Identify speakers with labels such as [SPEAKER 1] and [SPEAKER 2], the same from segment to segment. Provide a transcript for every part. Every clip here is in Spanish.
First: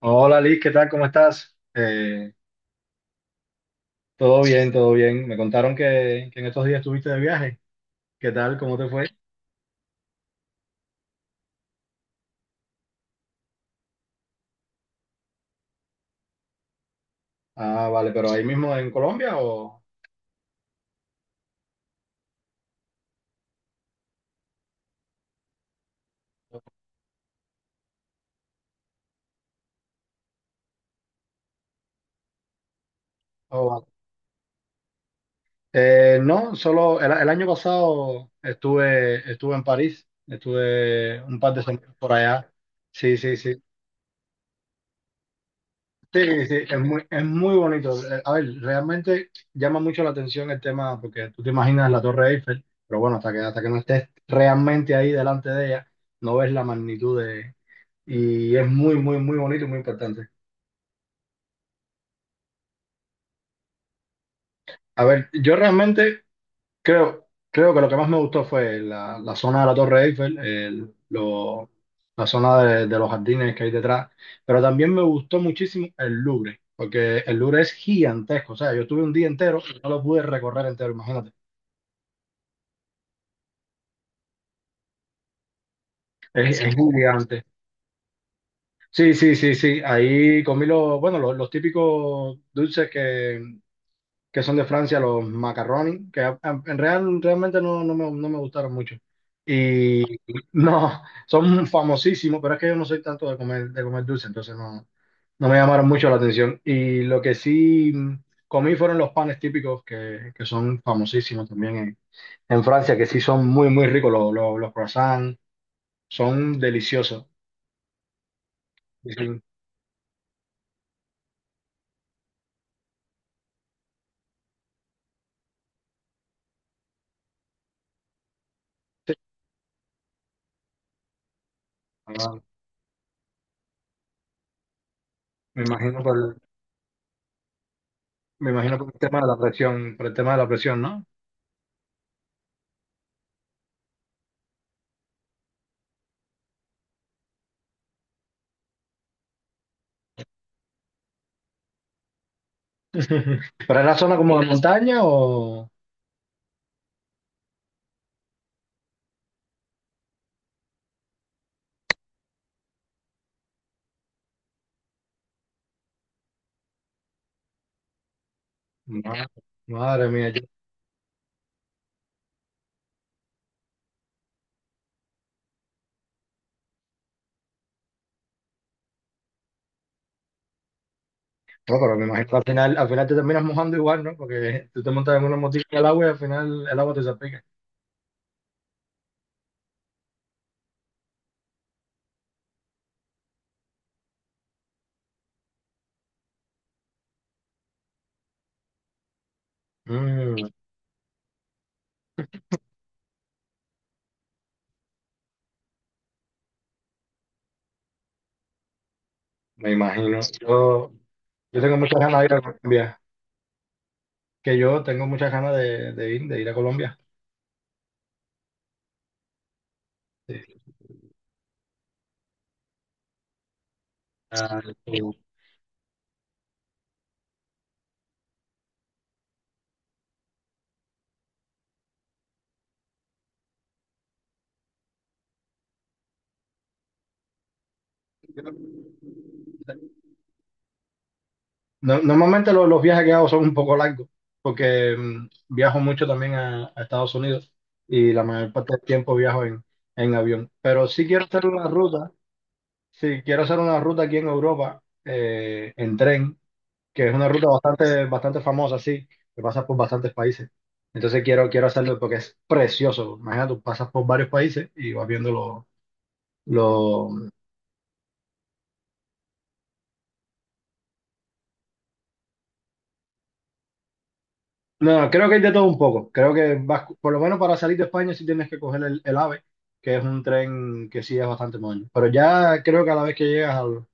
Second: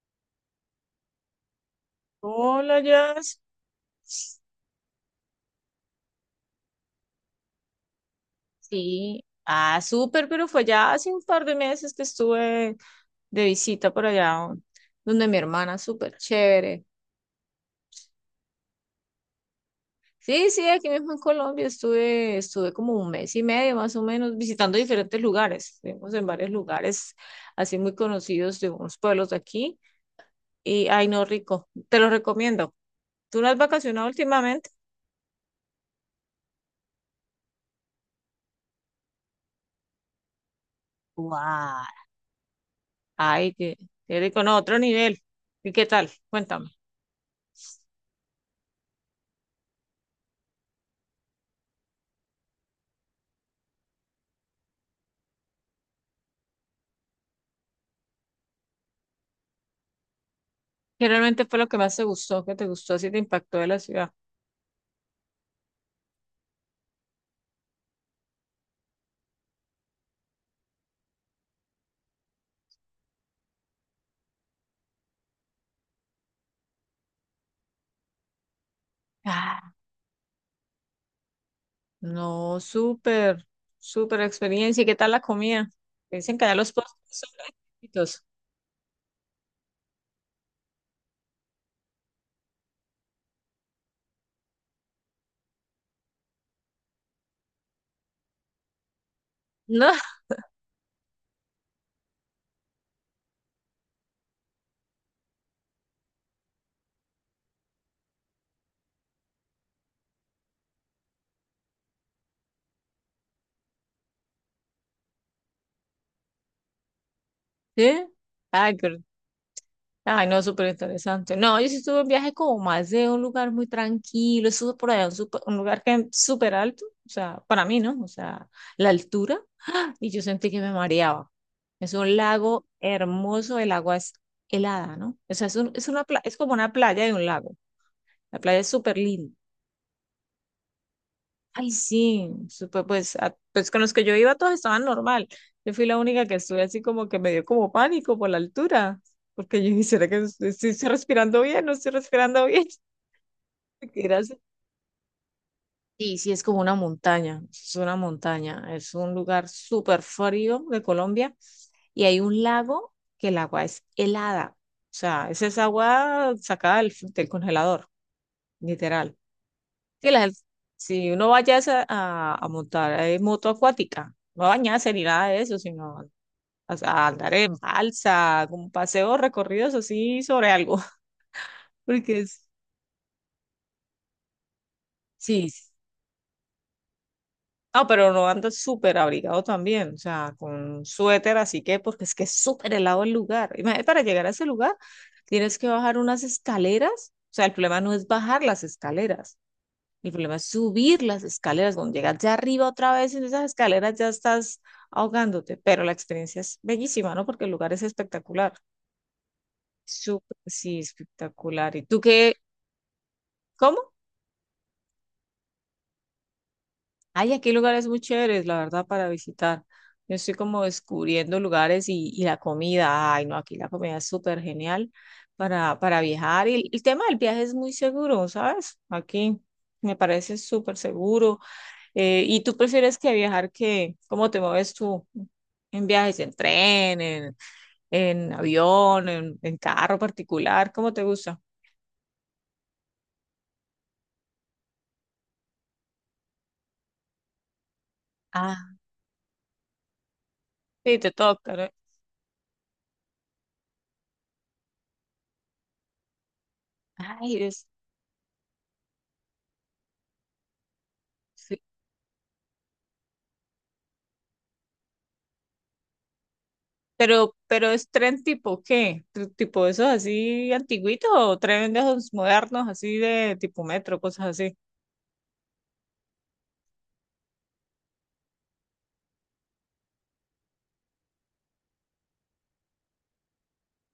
[SPEAKER 1] Hola Liz, ¿qué tal? ¿Cómo estás?
[SPEAKER 2] Hola, Jazz.
[SPEAKER 1] Todo bien, todo bien. Me contaron que en estos días estuviste de viaje. ¿Qué tal? ¿Cómo te fue?
[SPEAKER 2] Sí. Ah, súper, pero fue ya hace un par de meses que estuve de visita por allá, donde mi hermana, súper chévere.
[SPEAKER 1] Ah, vale, pero ahí mismo en Colombia o...
[SPEAKER 2] Sí, sí, aquí mismo en Colombia estuve, estuve como un mes y medio más o menos visitando diferentes lugares. Estuvimos en varios lugares así muy conocidos de unos pueblos de aquí y, ay, no, rico, te lo recomiendo. ¿Tú no has
[SPEAKER 1] o-
[SPEAKER 2] vacacionado últimamente?
[SPEAKER 1] No, solo el año pasado estuve, estuve en París, estuve un par de
[SPEAKER 2] ¡Guau!
[SPEAKER 1] semanas por allá. Sí, sí,
[SPEAKER 2] Ay,
[SPEAKER 1] sí.
[SPEAKER 2] qué, qué rico, no, otro nivel. ¿Y qué tal?
[SPEAKER 1] Sí, sí,
[SPEAKER 2] Cuéntame.
[SPEAKER 1] es es muy bonito. A ver, realmente llama mucho la atención el tema, porque tú te imaginas la Torre Eiffel, pero bueno, hasta que no estés realmente ahí delante de ella, no ves la magnitud de... Y es muy, muy, muy bonito y muy importante.
[SPEAKER 2] ¿Qué realmente fue lo que más te gustó? ¿Qué te gustó? ¿Así te impactó de la ciudad?
[SPEAKER 1] A ver, yo realmente creo que lo que más me gustó fue la zona de la Torre Eiffel, la zona de los jardines que hay detrás, pero también me gustó muchísimo el Louvre, porque el Louvre es gigantesco, o sea, yo estuve un día entero,
[SPEAKER 2] Ah,
[SPEAKER 1] y no lo pude recorrer entero, imagínate,
[SPEAKER 2] no, súper, súper experiencia. ¿Y qué tal la comida? Dicen que allá
[SPEAKER 1] Sí.
[SPEAKER 2] los
[SPEAKER 1] Es
[SPEAKER 2] postres son
[SPEAKER 1] gigante.
[SPEAKER 2] exquisitos.
[SPEAKER 1] Sí, sí, sí, sí, ahí comí los, bueno, los típicos dulces que son de Francia, los macaroni, que a- en real, realmente no, no me gustaron mucho.
[SPEAKER 2] No.
[SPEAKER 1] Y no, son famosísimos, pero es que yo no soy tanto de comer dulce, entonces no, no me llamaron mucho la atención. Y lo que sí comí fueron los panes típicos, que son famosísimos también en Francia, que sí son muy, muy ricos, los croissants, son deliciosos.
[SPEAKER 2] ¿Sí? Ay, qué,
[SPEAKER 1] Y sí,
[SPEAKER 2] ay, no, súper interesante. No, yo sí estuve en viaje como más de un lugar muy tranquilo. Estuve por allá, un, supe- un lugar que es súper alto. O sea, para mí, ¿no? O sea, la
[SPEAKER 1] sí,
[SPEAKER 2] altura. Y yo sentí que me mareaba. Es un
[SPEAKER 1] ah,
[SPEAKER 2] lago hermoso, el agua es helada, ¿no? O sea, es
[SPEAKER 1] me
[SPEAKER 2] un- es
[SPEAKER 1] imagino
[SPEAKER 2] una
[SPEAKER 1] por,
[SPEAKER 2] pla-
[SPEAKER 1] el-
[SPEAKER 2] es como una playa de un lago. La
[SPEAKER 1] me
[SPEAKER 2] playa es
[SPEAKER 1] imagino por
[SPEAKER 2] súper
[SPEAKER 1] el tema de
[SPEAKER 2] linda.
[SPEAKER 1] la presión, por el tema de la presión, ¿no?
[SPEAKER 2] Ay, sí, súper, pues, a- pues con los que yo iba todos estaban normal. Yo fui la única que estuve así como que me dio como pánico por la altura, porque yo dije, ¿será que es- sí estoy respirando bien? ¿No estoy respirando bien?
[SPEAKER 1] ¿Pero era
[SPEAKER 2] Porque
[SPEAKER 1] zona
[SPEAKER 2] era así.
[SPEAKER 1] como de montaña o...?
[SPEAKER 2] Sí, sí, es como una montaña, es un lugar súper frío de Colombia y hay un lago que el agua es helada, o sea, es esa agua sacada del congelador, literal.
[SPEAKER 1] Ma- Madre
[SPEAKER 2] Sí, la
[SPEAKER 1] mía,
[SPEAKER 2] gente,
[SPEAKER 1] No,
[SPEAKER 2] si uno vaya a, esa- a montar moto acuática, no a bañarse ni nada de eso, sino a andar en balsa, como paseos recorridos así sobre algo.
[SPEAKER 1] pero me
[SPEAKER 2] Porque
[SPEAKER 1] imagino que
[SPEAKER 2] es,
[SPEAKER 1] al final te terminas mojando igual, ¿no? Porque tú te montas en una
[SPEAKER 2] sí, sí.
[SPEAKER 1] motica en el agua y al final el agua te salpica.
[SPEAKER 2] No, pero no anda súper abrigado también, o sea, con suéter, así que, porque es que es súper helado el lugar. Imagínate, para llegar a ese lugar tienes que bajar unas escaleras, o sea, el problema no es bajar las escaleras. El problema es
[SPEAKER 1] Mm,
[SPEAKER 2] subir las escaleras. Cuando llegas ya arriba otra vez en esas escaleras ya estás ahogándote, pero la experiencia es bellísima, ¿no? Porque el lugar es espectacular.
[SPEAKER 1] me imagino.
[SPEAKER 2] Súper, sí,
[SPEAKER 1] Yo
[SPEAKER 2] espectacular.
[SPEAKER 1] tengo
[SPEAKER 2] ¿Y tú
[SPEAKER 1] muchas ganas de ir
[SPEAKER 2] qué?
[SPEAKER 1] a Colombia.
[SPEAKER 2] ¿Cómo?
[SPEAKER 1] Que yo tengo muchas ganas de ir a Colombia.
[SPEAKER 2] Ay, aquí hay lugares muy chéveres, la verdad, para visitar. Yo estoy
[SPEAKER 1] Sí.
[SPEAKER 2] como descubriendo lugares y la comida. Ay, no, aquí la comida es súper
[SPEAKER 1] Ah,
[SPEAKER 2] genial
[SPEAKER 1] sí.
[SPEAKER 2] para viajar. Y el tema del viaje es muy seguro, ¿sabes? Aquí me parece súper seguro. ¿Y tú prefieres que viajar que, cómo te mueves tú en viajes, en tren, en avión, en carro particular? ¿Cómo te gusta?
[SPEAKER 1] Normalmente los viajes que hago son un poco largos, porque viajo mucho también a Estados Unidos y la mayor parte
[SPEAKER 2] Ah,
[SPEAKER 1] del tiempo viajo en avión. Pero
[SPEAKER 2] sí,
[SPEAKER 1] sí
[SPEAKER 2] te
[SPEAKER 1] quiero hacer
[SPEAKER 2] toca,
[SPEAKER 1] una
[SPEAKER 2] ¿no?
[SPEAKER 1] ruta, sí quiero hacer una ruta aquí en Europa en tren, que es una
[SPEAKER 2] Ay,
[SPEAKER 1] ruta
[SPEAKER 2] es,
[SPEAKER 1] bastante, bastante famosa, sí, que pasa por bastantes países. Entonces quiero,
[SPEAKER 2] sí.
[SPEAKER 1] quiero hacerlo porque es precioso. Imagínate, tú pasas por varios países y vas viendo los...
[SPEAKER 2] Pero es tren tipo ¿qué? ¿Tr- ¿Tipo esos así antiguitos o tren de esos modernos, así de tipo metro, cosas así?
[SPEAKER 1] No, creo que hay de todo un poco. Creo que vas, por lo menos para salir de España sí tienes que coger el AVE, que es un tren que sí es bastante moderno. Pero ya creo que a la vez que llegas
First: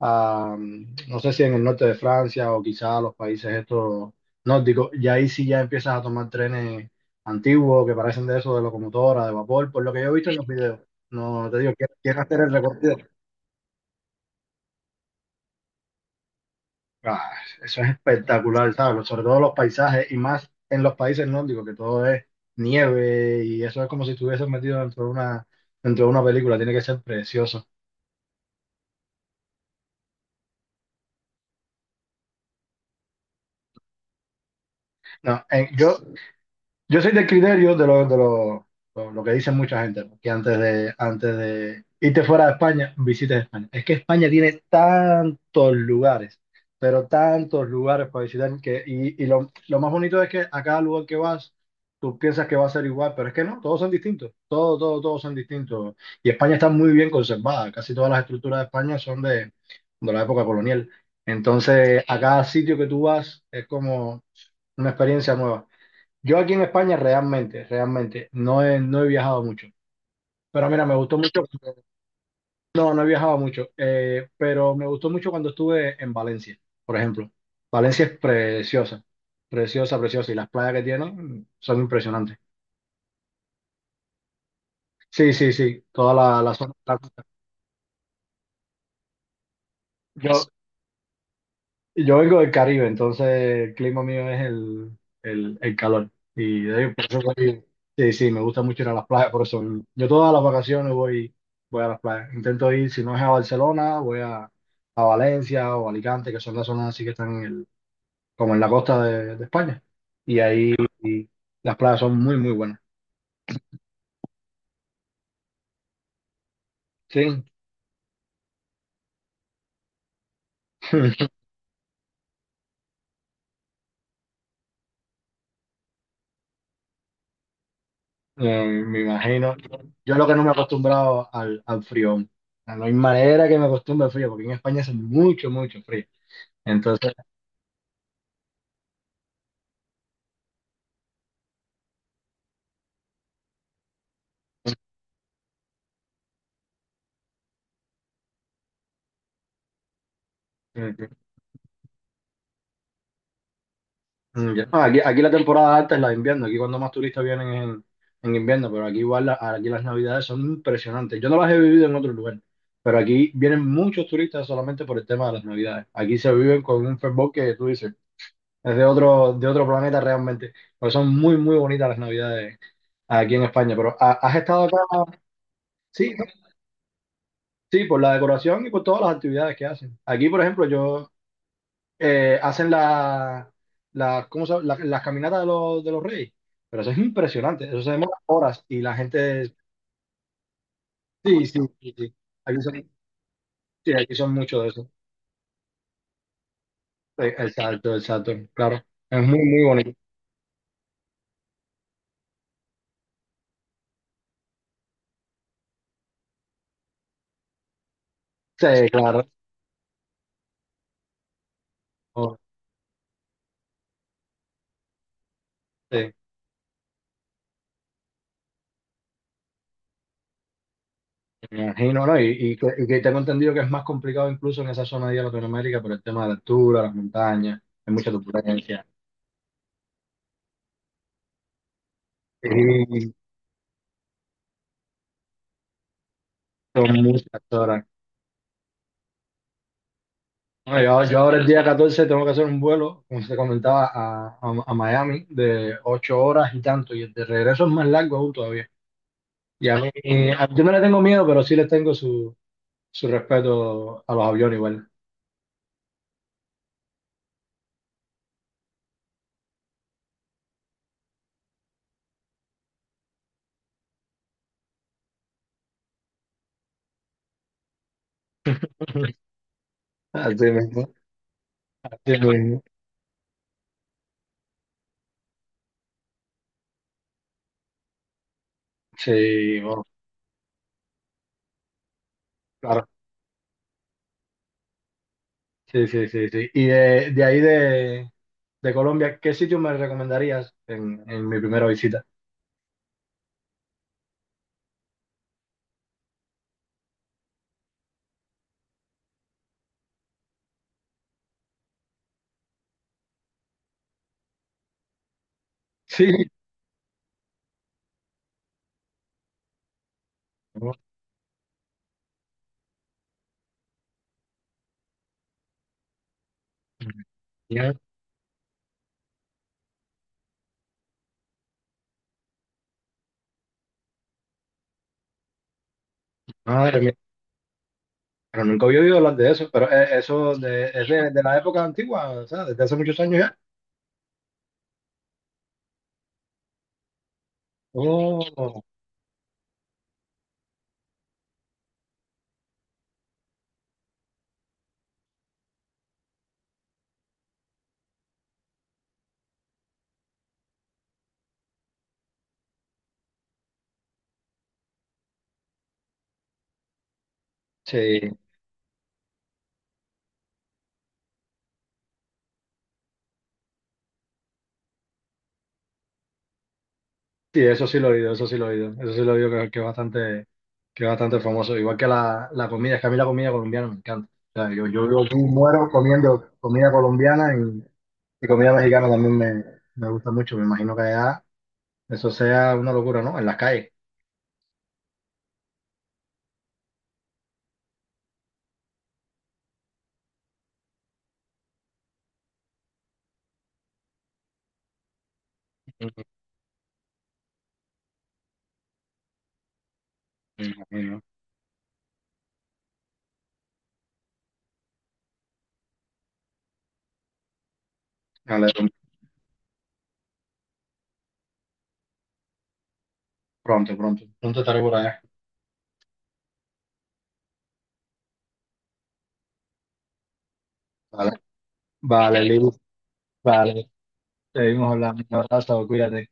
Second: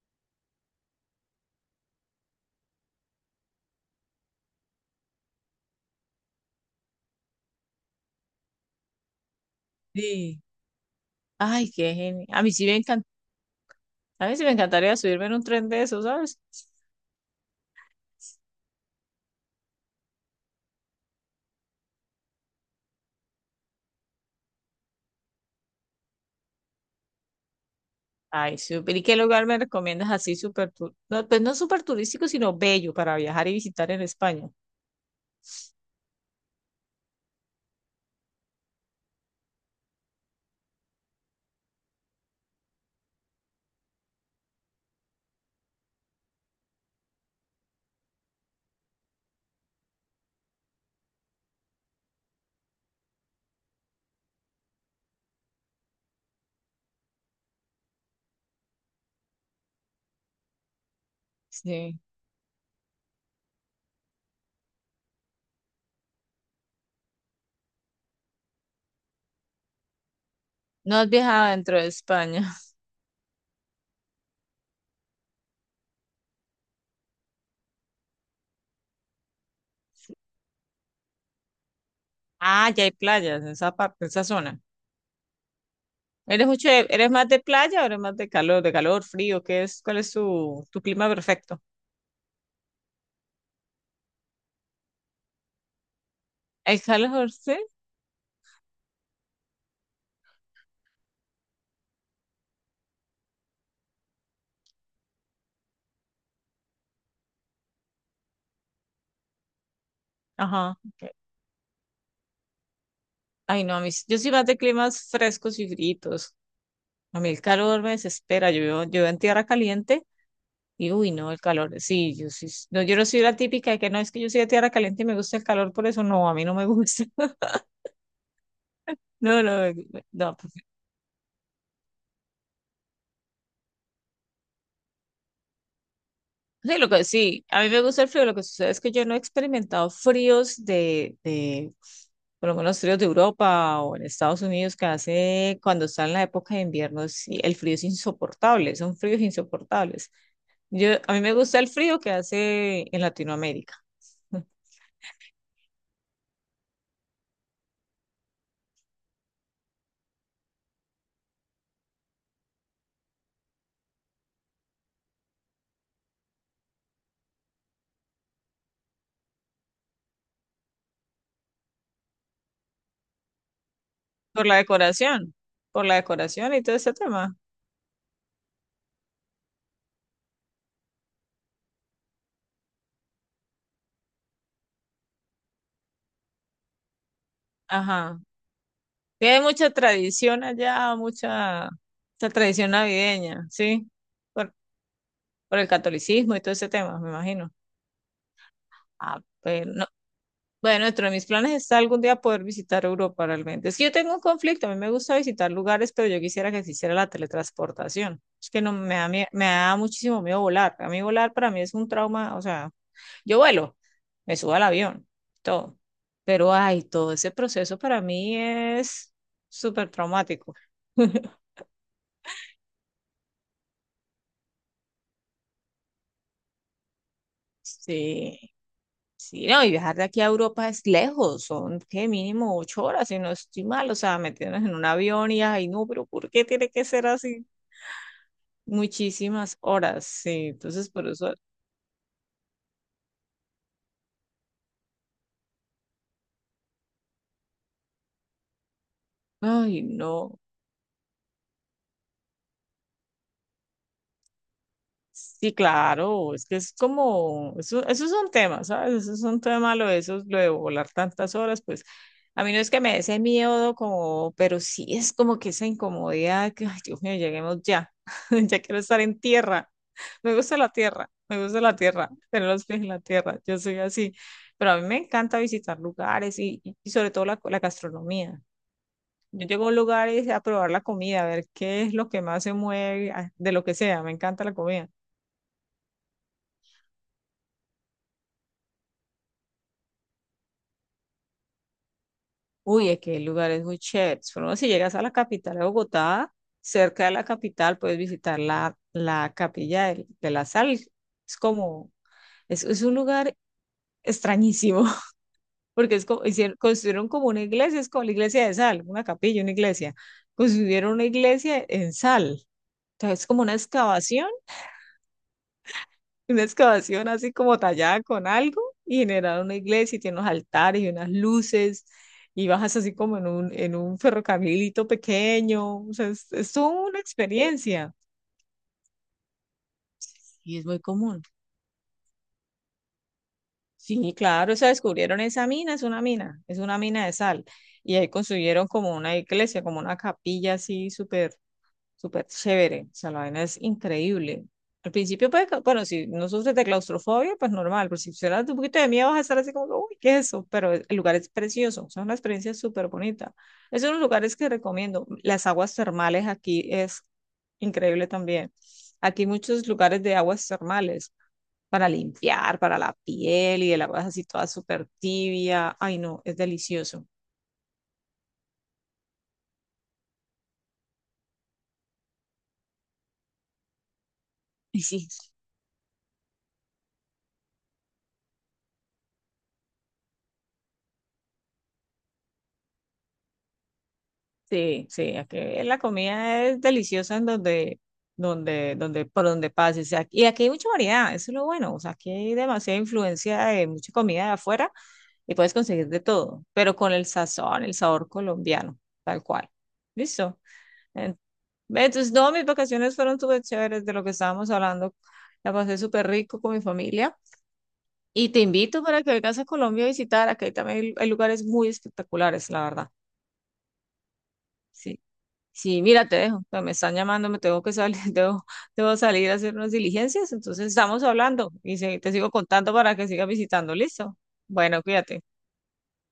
[SPEAKER 1] a, no sé si en el norte de Francia o quizá a los países estos nórdicos, y ahí sí ya empiezas a tomar trenes antiguos que parecen de eso, de locomotora, de vapor, por lo que yo he visto en
[SPEAKER 2] Sí.
[SPEAKER 1] los videos. No te
[SPEAKER 2] Ay,
[SPEAKER 1] digo,
[SPEAKER 2] qué
[SPEAKER 1] que
[SPEAKER 2] genio.
[SPEAKER 1] hacer
[SPEAKER 2] A mí
[SPEAKER 1] el
[SPEAKER 2] sí me
[SPEAKER 1] recorrido.
[SPEAKER 2] encanta, a mí sí me encantaría subirme en un tren de esos, ¿sabes?
[SPEAKER 1] Ah, eso es espectacular, ¿sabes? Sobre todo los paisajes y más en los países nórdicos, que todo es nieve y eso es como si estuvieses metido dentro de una película, tiene que ser precioso.
[SPEAKER 2] Ay, súper. ¿Y qué lugar me recomiendas así súper tu- no, pues no súper turístico, sino bello para viajar y visitar en España?
[SPEAKER 1] No, en- Yo soy del criterio lo que dice mucha gente, ¿no? Que antes de irte fuera de España, visites España. Es que España tiene tantos lugares, pero tantos lugares para visitar, que, y, lo más bonito es que a cada lugar que vas, tú piensas que va a ser igual, pero es que no, todos son distintos, todos, todos, todos son distintos. Y España está muy bien conservada, casi todas las estructuras de España son de la época colonial.
[SPEAKER 2] Sí.
[SPEAKER 1] Entonces, a cada sitio que tú vas es como una experiencia nueva. Yo aquí en España realmente, realmente, no he viajado mucho. Pero mira, me
[SPEAKER 2] No has
[SPEAKER 1] gustó mucho.
[SPEAKER 2] viajado dentro de España.
[SPEAKER 1] No, no he viajado mucho, pero me gustó mucho cuando estuve en Valencia, por ejemplo. Valencia es preciosa, preciosa, preciosa. Y las playas que tiene son impresionantes.
[SPEAKER 2] Ah, ya hay playas en esa parte, en esa zona.
[SPEAKER 1] Sí, sí, sí, toda
[SPEAKER 2] ¿Eres
[SPEAKER 1] la
[SPEAKER 2] mucho
[SPEAKER 1] zona.
[SPEAKER 2] de- eres más de playa o eres más de calor, frío? ¿Qué es? ¿Cuál es
[SPEAKER 1] Yo,
[SPEAKER 2] tu, tu clima perfecto?
[SPEAKER 1] Yo vengo del Caribe, entonces el clima mío es el calor. Y de
[SPEAKER 2] ¿El
[SPEAKER 1] ahí,
[SPEAKER 2] calor, sí?
[SPEAKER 1] sí, sí, me gusta mucho ir a las playas, por eso yo todas las vacaciones voy, voy a las playas. Intento ir, si no es a Barcelona, voy a Valencia o Alicante, que son las zonas así que están en como en la costa de España. Y ahí
[SPEAKER 2] Ajá. Ok.
[SPEAKER 1] y las playas son muy, muy buenas.
[SPEAKER 2] Ay, no, a mí, sí, yo soy más de climas frescos y fríos. A mí el
[SPEAKER 1] Sí,
[SPEAKER 2] calor me desespera. Yo vivo en tierra caliente. Y uy, no, el calor, sí, yo sí, no, yo no soy la típica de que no, es que yo soy de tierra caliente y me gusta el calor, por eso no, a mí no me gusta.
[SPEAKER 1] me
[SPEAKER 2] No,
[SPEAKER 1] imagino.
[SPEAKER 2] no, me- me-
[SPEAKER 1] Yo lo que
[SPEAKER 2] no,
[SPEAKER 1] no me he
[SPEAKER 2] pues.
[SPEAKER 1] acostumbrado al, al frío. O sea, no hay manera que me acostumbre al frío, porque en España hace mucho, mucho frío.
[SPEAKER 2] Sí, lo que,
[SPEAKER 1] Entonces,
[SPEAKER 2] sí, a mí me gusta el frío, lo que sucede es que yo no he experimentado fríos de, por lo menos fríos de Europa o en Estados Unidos, que hace cuando está en la época de invierno, sí, el frío es insoportable, son fríos insoportables. Yo,
[SPEAKER 1] mm,
[SPEAKER 2] a mí me gusta el frío que hace en Latinoamérica.
[SPEAKER 1] ya. No, aquí, aquí la temporada alta es la de invierno, aquí cuando más turistas vienen es en invierno, pero aquí igual aquí las navidades son impresionantes. Yo no las he vivido en otro lugar, pero aquí vienen muchos turistas solamente por el tema de las navidades. Aquí se viven con un fervor que tú dices, es de otro planeta realmente, porque son muy, muy bonitas las navidades aquí en España. Pero ¿has
[SPEAKER 2] Por la
[SPEAKER 1] estado acá?
[SPEAKER 2] decoración, por la
[SPEAKER 1] Sí, ¿no?
[SPEAKER 2] decoración y todo ese tema.
[SPEAKER 1] Sí, por la decoración y por todas las actividades que hacen. Aquí, por ejemplo, yo... hacen ¿cómo se llama? Las caminatas de los reyes. Pero eso es impresionante, eso se demora
[SPEAKER 2] Ajá.
[SPEAKER 1] horas y la
[SPEAKER 2] Sí, hay
[SPEAKER 1] gente,
[SPEAKER 2] mucha tradición allá,
[SPEAKER 1] sí, sí,
[SPEAKER 2] mucha,
[SPEAKER 1] sí, sí.
[SPEAKER 2] mucha
[SPEAKER 1] Aquí
[SPEAKER 2] tradición
[SPEAKER 1] son,
[SPEAKER 2] navideña, ¿sí?
[SPEAKER 1] sí, aquí son
[SPEAKER 2] Por,
[SPEAKER 1] muchos de eso.
[SPEAKER 2] por el catolicismo y todo ese tema, me
[SPEAKER 1] Sí,
[SPEAKER 2] imagino.
[SPEAKER 1] el salto, el salto, claro. Es
[SPEAKER 2] Ah,
[SPEAKER 1] muy, muy
[SPEAKER 2] pero no.
[SPEAKER 1] bonito.
[SPEAKER 2] Bueno, dentro de mis planes está algún día poder visitar Europa realmente. Es que yo tengo un conflicto, a mí me gusta visitar lugares, pero yo quisiera que se hiciera la teletransportación. Es que
[SPEAKER 1] Sí,
[SPEAKER 2] no me da, mie-
[SPEAKER 1] claro.
[SPEAKER 2] me da muchísimo miedo volar. A mí volar para mí es un trauma,
[SPEAKER 1] Oh,
[SPEAKER 2] o sea, yo vuelo, me subo al avión, todo.
[SPEAKER 1] sí,
[SPEAKER 2] Pero ay, todo ese proceso para mí es súper traumático.
[SPEAKER 1] me imagino, ¿no? Y, y que tengo entendido que es más complicado incluso en esa zona de Latinoamérica por el tema de la altura, las montañas, hay mucha
[SPEAKER 2] Sí,
[SPEAKER 1] turbulencia.
[SPEAKER 2] sí, no, y viajar de aquí a Europa es lejos, son que mínimo 8 horas,
[SPEAKER 1] Sí,
[SPEAKER 2] si no estoy mal, o sea, meternos en un avión y ay, no, pero ¿por qué tiene que
[SPEAKER 1] son
[SPEAKER 2] ser
[SPEAKER 1] muchas
[SPEAKER 2] así?
[SPEAKER 1] horas.
[SPEAKER 2] Muchísimas horas, sí, entonces
[SPEAKER 1] Bueno,
[SPEAKER 2] por
[SPEAKER 1] yo
[SPEAKER 2] eso,
[SPEAKER 1] ahora el día 14 tengo que hacer un vuelo, como te comentaba, a Miami de 8 horas y tanto, y el de regreso es más largo aún todavía. Y a
[SPEAKER 2] ay,
[SPEAKER 1] mí,
[SPEAKER 2] no.
[SPEAKER 1] yo no le tengo miedo, pero sí les tengo su respeto a los aviones igual.
[SPEAKER 2] Sí, claro, es que es como, eso es un tema, ¿sabes? Eso es un tema, lo de, esos- lo de volar tantas horas, pues a mí no es que me dé ese miedo, como, pero sí es como que esa incomodidad, que, ay, Dios mío, lleguemos ya, ya quiero estar en tierra, me
[SPEAKER 1] Así
[SPEAKER 2] gusta la
[SPEAKER 1] mismo,
[SPEAKER 2] tierra, me gusta la tierra,
[SPEAKER 1] así
[SPEAKER 2] tener
[SPEAKER 1] mismo.
[SPEAKER 2] los pies en la tierra, yo soy así, pero a mí me encanta visitar lugares y sobre todo la, la gastronomía. Yo
[SPEAKER 1] Sí,
[SPEAKER 2] llego a un
[SPEAKER 1] bueno,
[SPEAKER 2] lugar y a probar la comida, a ver qué es lo que más se
[SPEAKER 1] claro.
[SPEAKER 2] mueve, a- de lo que sea, me encanta la comida.
[SPEAKER 1] Sí, sí, sí, sí. Y de Colombia, ¿qué sitio me recomendarías en mi primera visita?
[SPEAKER 2] Uy, es que hay lugares muy chéveres. Por ejemplo, si llegas a la capital de Bogotá, cerca de la capital puedes visitar la, la capilla del- de, la sal. Es como, es un lugar extrañísimo, porque es
[SPEAKER 1] Sí.
[SPEAKER 2] como, hicieron, construyeron como una iglesia, es como la iglesia de sal, una capilla, una iglesia. Construyeron una iglesia en sal. Entonces, es como una excavación, una excavación así como tallada con algo y generaron una iglesia y tiene unos altares y unas luces y bajas así como en un ferrocamilito pequeño. O sea, es toda
[SPEAKER 1] Madre mía,
[SPEAKER 2] una experiencia
[SPEAKER 1] pero nunca había oído hablar de eso, pero eso
[SPEAKER 2] y es muy
[SPEAKER 1] es
[SPEAKER 2] común.
[SPEAKER 1] de la época antigua, o sea, desde hace muchos años ya.
[SPEAKER 2] Sí, claro, o sea, descubrieron esa mina, es una mina, es una mina de sal. Y ahí
[SPEAKER 1] Oh,
[SPEAKER 2] construyeron como una iglesia, como una capilla así súper. Súper chévere, o sea, la vaina es increíble. Al principio, pues, ca- bueno, si no sufres de claustrofobia, pues normal, pero si te sufres un poquito de miedo vas a estar así como, que, uy, ¿qué es eso? Pero el lugar es precioso, o sea, una experiencia súper bonita. Es uno de los lugares que recomiendo. Las aguas termales aquí es increíble
[SPEAKER 1] sí,
[SPEAKER 2] también. Aquí hay muchos lugares de aguas termales para limpiar, para la piel y el agua es así toda súper tibia. Ay, no, es delicioso.
[SPEAKER 1] sí, eso sí lo he oído, eso sí lo he oído, eso sí lo he oído que es bastante famoso. Igual que la comida, es que a mí la comida colombiana me encanta. O sea, yo,
[SPEAKER 2] Y
[SPEAKER 1] yo vivo
[SPEAKER 2] sí.
[SPEAKER 1] aquí, muero comiendo comida colombiana y comida mexicana también me gusta mucho. Me imagino que allá eso sea una locura, ¿no? En las calles.
[SPEAKER 2] Sí, sí, aquí la comida es deliciosa en donde, donde, donde, por donde pases. Ac- y aquí hay mucha variedad, eso es lo bueno. O sea, aquí hay demasiada influencia de mucha comida de afuera y puedes conseguir de
[SPEAKER 1] Mm,
[SPEAKER 2] todo, pero con el sazón, el sabor colombiano, tal cual. ¿Listo?
[SPEAKER 1] me imagino.
[SPEAKER 2] En- entonces, no, mis vacaciones fueron súper chéveres de lo que estábamos hablando. La pasé súper rico con mi familia y te
[SPEAKER 1] Vale,
[SPEAKER 2] invito para que vengas a Colombia a visitar. Aquí también hay hay lugares muy espectaculares, la verdad.
[SPEAKER 1] pronto, pronto. Pronto estaré por
[SPEAKER 2] Sí.
[SPEAKER 1] allá.
[SPEAKER 2] Sí, mira, te dejo, no, me están llamando, me tengo que salir, debo, debo salir a hacer unas diligencias. Entonces estamos
[SPEAKER 1] Vale,
[SPEAKER 2] hablando y se- te
[SPEAKER 1] vale,
[SPEAKER 2] sigo
[SPEAKER 1] Lili.
[SPEAKER 2] contando para que sigas
[SPEAKER 1] Vale,
[SPEAKER 2] visitando. ¿Listo?
[SPEAKER 1] seguimos
[SPEAKER 2] Bueno,
[SPEAKER 1] hablando. Un
[SPEAKER 2] cuídate.
[SPEAKER 1] abrazo, cuídate.